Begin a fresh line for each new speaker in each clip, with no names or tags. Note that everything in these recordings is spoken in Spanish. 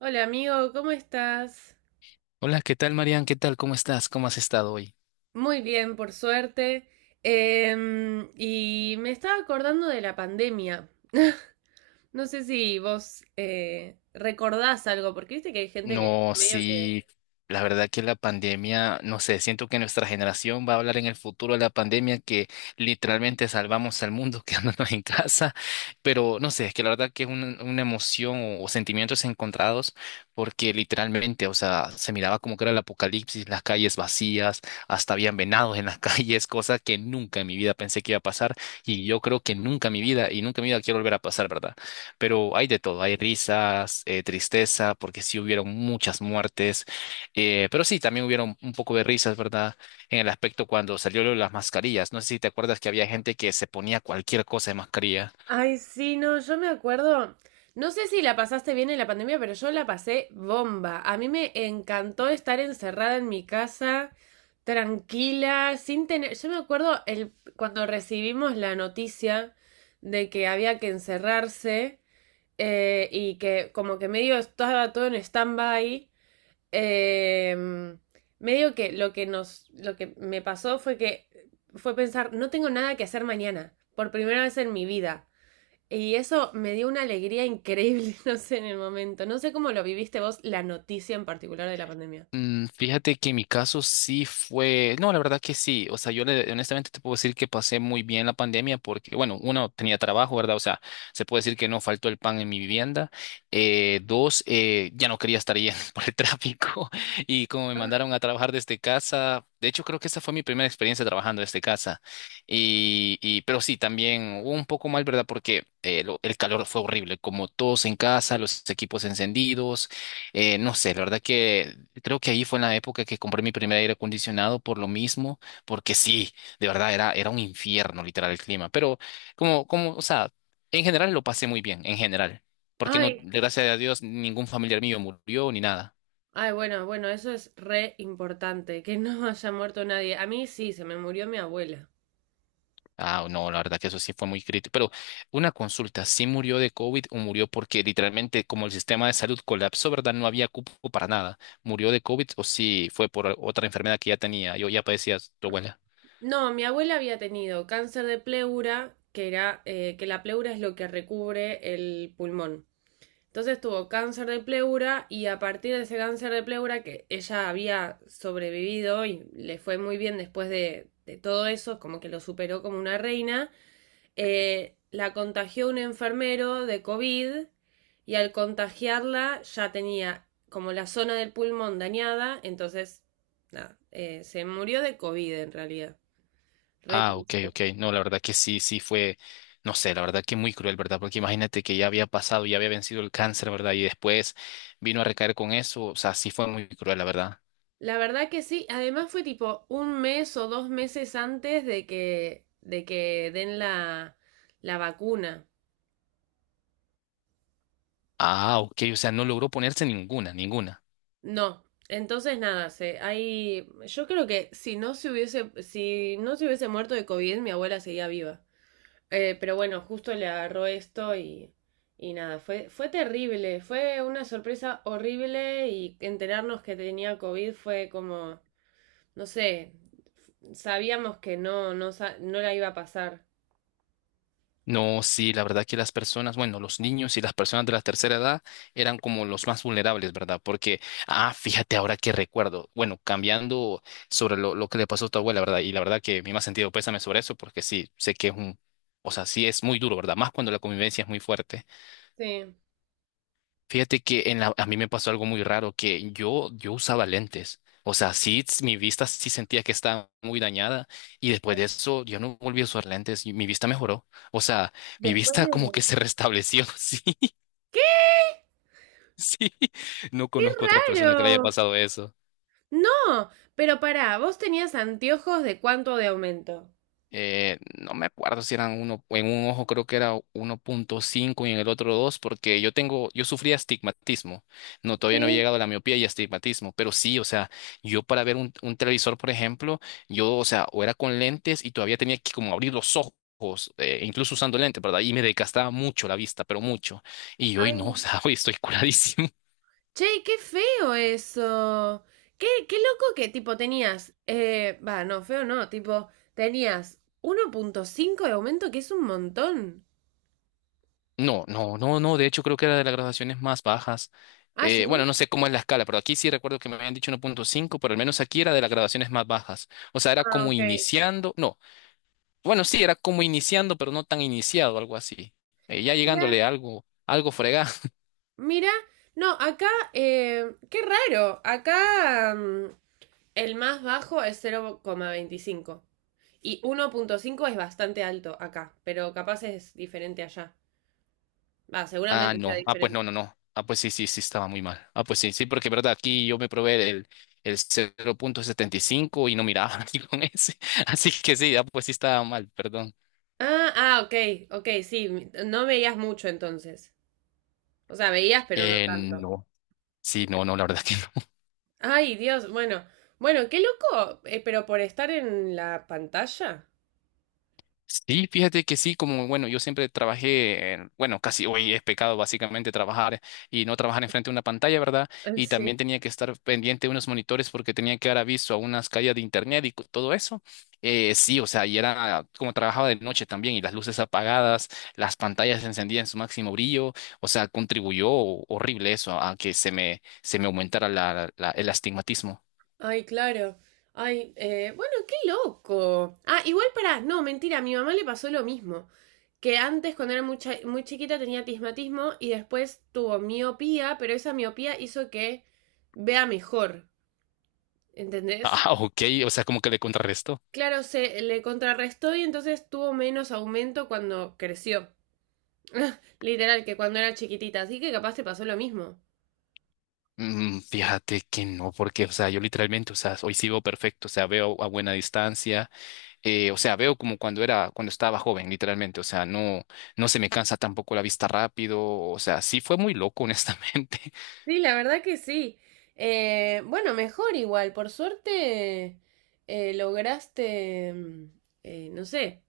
Hola amigo, ¿cómo estás?
Hola, ¿qué tal, Marian? ¿Qué tal? ¿Cómo estás? ¿Cómo has estado hoy?
Muy bien, por suerte. Y me estaba acordando de la pandemia. No sé si vos recordás algo, porque viste que hay gente que
No,
medio que...
sí, la verdad que la pandemia, no sé, siento que nuestra generación va a hablar en el futuro de la pandemia que literalmente salvamos al mundo quedándonos en casa, pero no sé, es que la verdad que es una emoción o sentimientos encontrados porque literalmente, o sea, se miraba como que era el apocalipsis, las calles vacías, hasta habían venados en las calles, cosa que nunca en mi vida pensé que iba a pasar y yo creo que nunca en mi vida y nunca en mi vida quiero volver a pasar, ¿verdad? Pero hay de todo, hay risas, tristeza, porque sí hubieron muchas muertes, pero sí, también hubieron un poco de risas, ¿verdad? En el aspecto cuando salió lo de las mascarillas, no sé si te acuerdas que había gente que se ponía cualquier cosa de mascarilla.
Ay, sí, no, yo me acuerdo. No sé si la pasaste bien en la pandemia, pero yo la pasé bomba. A mí me encantó estar encerrada en mi casa, tranquila, sin tener. Yo me acuerdo el... cuando recibimos la noticia de que había que encerrarse. Y que como que medio estaba todo en stand-by. eh, Medio que lo que me pasó fue que fue pensar, no tengo nada que hacer mañana, por primera vez en mi vida. Y eso me dio una alegría increíble, no sé, en el momento. No sé cómo lo viviste vos, la noticia en particular de la pandemia.
Mm, fíjate que en mi caso sí fue, no, la verdad que sí, o sea, honestamente te puedo decir que pasé muy bien la pandemia porque, bueno, uno tenía trabajo, ¿verdad? O sea, se puede decir que no faltó el pan en mi vivienda. Dos, ya no quería estar yendo por el tráfico y como me mandaron a trabajar desde casa, de hecho creo que esa fue mi primera experiencia trabajando desde casa. Y pero sí, también hubo un poco mal, ¿verdad? Porque el calor fue horrible, como todos en casa, los equipos encendidos. No sé, la verdad que creo que ahí fue en la época que compré mi primer aire acondicionado por lo mismo, porque sí, de verdad era, era un infierno literal el clima, pero o sea, en general lo pasé muy bien, en general, porque no,
Ay,
gracias a Dios, ningún familiar mío murió ni nada.
ay, bueno, bueno, eso es re importante, que no haya muerto nadie. A mí sí, se me murió mi abuela.
Ah, no, la verdad que eso sí fue muy crítico, pero una consulta, ¿sí murió de COVID o murió porque literalmente como el sistema de salud colapsó? ¿Verdad? No había cupo para nada. ¿Murió de COVID o sí fue por otra enfermedad que ya tenía? Yo ya padecía, tu abuela.
No, mi abuela había tenido cáncer de pleura, que la pleura es lo que recubre el pulmón. Entonces tuvo cáncer de pleura y a partir de ese cáncer de pleura que ella había sobrevivido y le fue muy bien después de todo eso, como que lo superó como una reina, la contagió un enfermero de COVID y al contagiarla ya tenía como la zona del pulmón dañada, entonces nada, se murió de COVID en realidad. Re
Ah, ok,
triste.
ok. No, la verdad que sí, sí fue, no sé, la verdad que muy cruel, ¿verdad? Porque imagínate que ya había pasado, ya había vencido el cáncer, ¿verdad? Y después vino a recaer con eso, o sea, sí fue muy cruel, la verdad.
La verdad que sí, además fue tipo un mes o dos meses antes de que, den la vacuna.
Ah, ok, o sea, no logró ponerse ninguna, ninguna.
No, entonces nada, yo creo que si no se hubiese muerto de COVID, mi abuela seguía viva. Pero bueno, justo le agarró esto y, nada, fue terrible, fue una sorpresa horrible y enterarnos que tenía COVID fue como... no sé, sabíamos que no la iba a pasar.
No, sí, la verdad que las personas, bueno, los niños y las personas de la tercera edad eran como los más vulnerables, ¿verdad? Porque, ah, fíjate ahora que recuerdo, bueno, cambiando sobre lo que le pasó a tu abuela, ¿verdad? Y la verdad que me ha sentido pésame sobre eso, porque sí, sé que es un, o sea, sí es muy duro, ¿verdad? Más cuando la convivencia es muy fuerte.
Sí.
Fíjate que en la- A mí me pasó algo muy raro, que yo usaba lentes. O sea, sí, mi vista sí sentía que estaba muy dañada y después de eso yo no volví a usar lentes y mi vista mejoró. O sea, mi
Después
vista
de...
como que se restableció. Sí,
¿Qué?
sí. No
¡Qué
conozco otra persona que le haya
raro!
pasado eso.
No, pero pará, vos tenías anteojos de cuánto de aumento.
No me acuerdo si eran uno, en un ojo creo que era 1.5 y en el otro 2 porque yo tengo, yo sufría astigmatismo. No, todavía no he
Sí.
llegado a la miopía y astigmatismo, pero sí, o sea, yo para ver un televisor, por ejemplo, yo, o sea, o era con lentes y todavía tenía que como abrir los ojos. Incluso usando lentes, ¿verdad? Y me desgastaba mucho la vista, pero mucho. Y hoy
Ay,
no, o sea, hoy estoy curadísimo.
che, qué feo eso. Qué loco que tipo tenías. Va, no, feo no, tipo, tenías 1,5 de aumento, que es un montón.
No, no, no, no. De hecho, creo que era de las graduaciones más bajas.
Ah, sí.
Bueno, no sé cómo es la escala, pero aquí sí recuerdo que me habían dicho 1.5, pero al menos aquí era de las graduaciones más bajas. O sea, era
Ah,
como
ok.
iniciando. No, bueno, sí, era como iniciando, pero no tan iniciado, algo así. Ya llegándole
Mira,
a algo, algo fregado.
mira, no, acá, qué raro, acá el más bajo es 0,25 y 1,5 es bastante alto acá, pero capaz es diferente allá. Va,
Ah,
seguramente sea
no. Ah, pues no,
diferente.
no, no. Ah, pues sí, sí, sí, estaba muy mal. Ah, pues sí, sí, porque verdad, aquí yo me probé el 0.75 y cinco y no miraba aquí con ese. Así que sí, ah, pues sí estaba mal, perdón.
Ah, ah, ok, ok, sí, no veías mucho entonces. O sea, veías, pero no tanto.
No. Sí, no, no, la verdad que no.
Ay, Dios, bueno, bueno, qué loco, pero por estar en la pantalla.
Sí, fíjate que sí, como bueno, yo siempre trabajé, bueno, casi hoy es pecado básicamente trabajar y no trabajar enfrente de una pantalla, ¿verdad? Y
Sí.
también tenía que estar pendiente de unos monitores porque tenía que dar aviso a unas calles de internet y todo eso. Sí, o sea, y era como trabajaba de noche también y las luces apagadas, las pantallas encendidas en su máximo brillo, o sea, contribuyó horrible eso a que se me aumentara el astigmatismo.
Ay, claro. Ay, bueno, qué loco. Ah, igual para, no, mentira, a mi mamá le pasó lo mismo. Que antes, cuando era muy chiquita, tenía tismatismo y después tuvo miopía, pero esa miopía hizo que vea mejor, ¿entendés?
Ah, ok, o sea, como que le contrarrestó.
Claro, se le contrarrestó y entonces tuvo menos aumento cuando creció. Literal, que cuando era chiquitita. Así que capaz te pasó lo mismo.
Mm, fíjate que no, porque, o sea, yo literalmente, o sea, hoy sí veo perfecto, o sea, veo a buena distancia, o sea, veo como cuando era, cuando estaba joven, literalmente, o sea, no, no se me cansa tampoco la vista rápido, o sea, sí fue muy loco, honestamente.
Sí, la verdad que sí. Bueno, mejor igual. Por suerte lograste, no sé,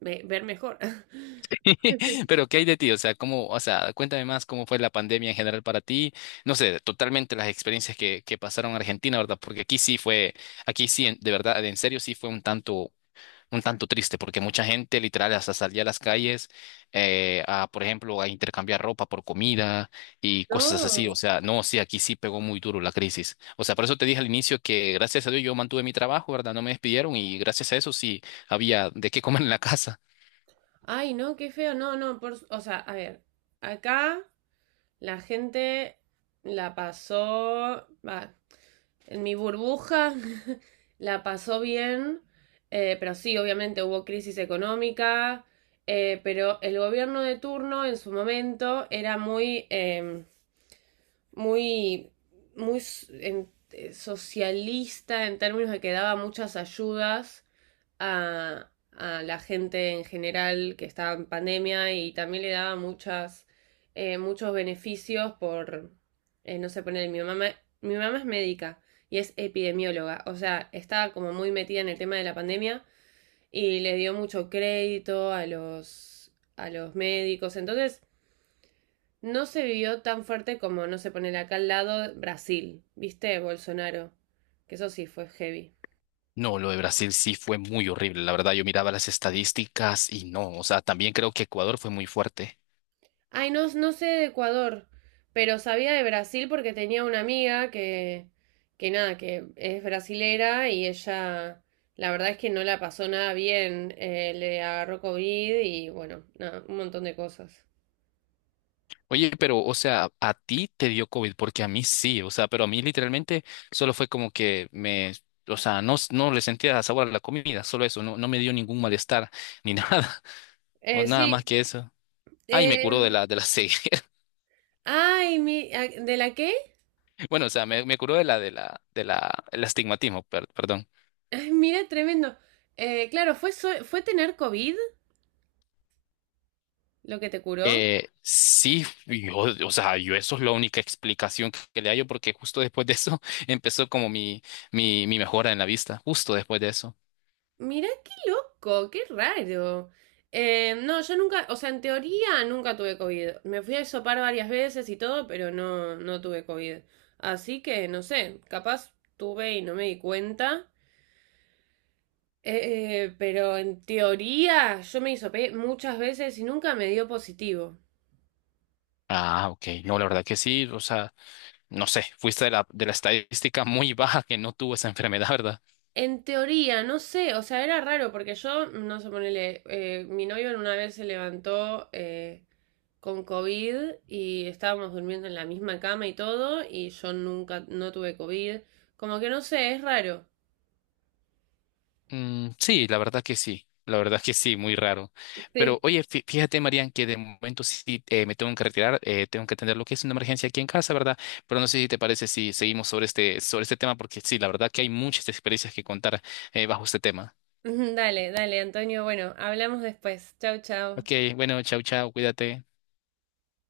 ver mejor.
Pero, ¿qué hay de ti? O sea, cómo, o sea, cuéntame más cómo fue la pandemia en general para ti, no sé, totalmente las experiencias que pasaron en Argentina, ¿verdad? Porque aquí sí fue, aquí sí, de verdad, en serio, sí fue un tanto triste porque mucha gente literal hasta salía a las calles a, por ejemplo, a intercambiar ropa por comida y cosas así. O
No.
sea, no, sí, aquí sí pegó muy duro la crisis. O sea, por eso te dije al inicio que gracias a Dios yo mantuve mi trabajo, ¿verdad? No me despidieron y gracias a eso sí había de qué comer en la casa.
Ay, no, qué feo. No, no, o sea, a ver, acá la gente la pasó, va, en mi burbuja la pasó bien, pero sí, obviamente hubo crisis económica, pero el gobierno de turno en su momento era muy... muy, muy socialista en términos de que daba muchas ayudas a la gente en general que estaba en pandemia y también le daba muchos beneficios por, no sé, poner mi mamá es médica y es epidemióloga, o sea, estaba como muy metida en el tema de la pandemia y le dio mucho crédito a los médicos, entonces no se vivió tan fuerte como, no se pone acá al lado Brasil, ¿viste? Bolsonaro, que eso sí fue heavy.
No, lo de Brasil sí fue muy horrible, la verdad. Yo miraba las estadísticas y no, o sea, también creo que Ecuador fue muy fuerte.
Ay, no, no sé de Ecuador, pero sabía de Brasil porque tenía una amiga que nada, que es brasilera y ella, la verdad es que no la pasó nada bien, le agarró COVID y bueno, nada, un montón de cosas.
Oye, pero, o sea, a ti te dio COVID, porque a mí sí, o sea, pero a mí literalmente solo fue como que me, o sea, no, no le sentía sabor a la comida, solo eso, no, no me dio ningún malestar ni nada, o nada
Sí,
más que eso. Ay, me curó de
eh,
de la ceguera.
ay, ah, ¿de la qué?
Bueno, o sea, me curó de el astigmatismo, perdón.
Ay, mira, tremendo. Claro, fue tener COVID lo que te curó.
Sí, yo, o sea, yo eso es la única explicación que le hallo, porque justo después de eso empezó como mi, mi mejora en la vista, justo después de eso.
Mirá qué loco, qué raro. No, yo nunca, o sea, en teoría nunca tuve COVID. Me fui a hisopar varias veces y todo, pero no, no tuve COVID. Así que no sé, capaz tuve y no me di cuenta. Pero en teoría yo me hisopé muchas veces y nunca me dio positivo.
Ah, ok. No, la verdad que sí. O sea, no sé, fuiste de de la estadística muy baja que no tuvo esa enfermedad, ¿verdad?
En teoría, no sé, o sea, era raro porque yo, no sé, ponele, mi novio en una vez se levantó con COVID y estábamos durmiendo en la misma cama y todo, y yo nunca, no tuve COVID. Como que no sé, es raro.
Mm, sí, la verdad que sí. La verdad que sí, muy raro. Pero
Sí.
oye, fíjate, Marian, que de momento sí me tengo que retirar, tengo que atender lo que es una emergencia aquí en casa, ¿verdad? Pero no sé si te parece si seguimos sobre este tema, porque sí, la verdad que hay muchas experiencias que contar bajo este tema.
Dale, dale, Antonio, bueno, hablamos después. Chau, chau.
Ok, bueno, chau, chau, cuídate.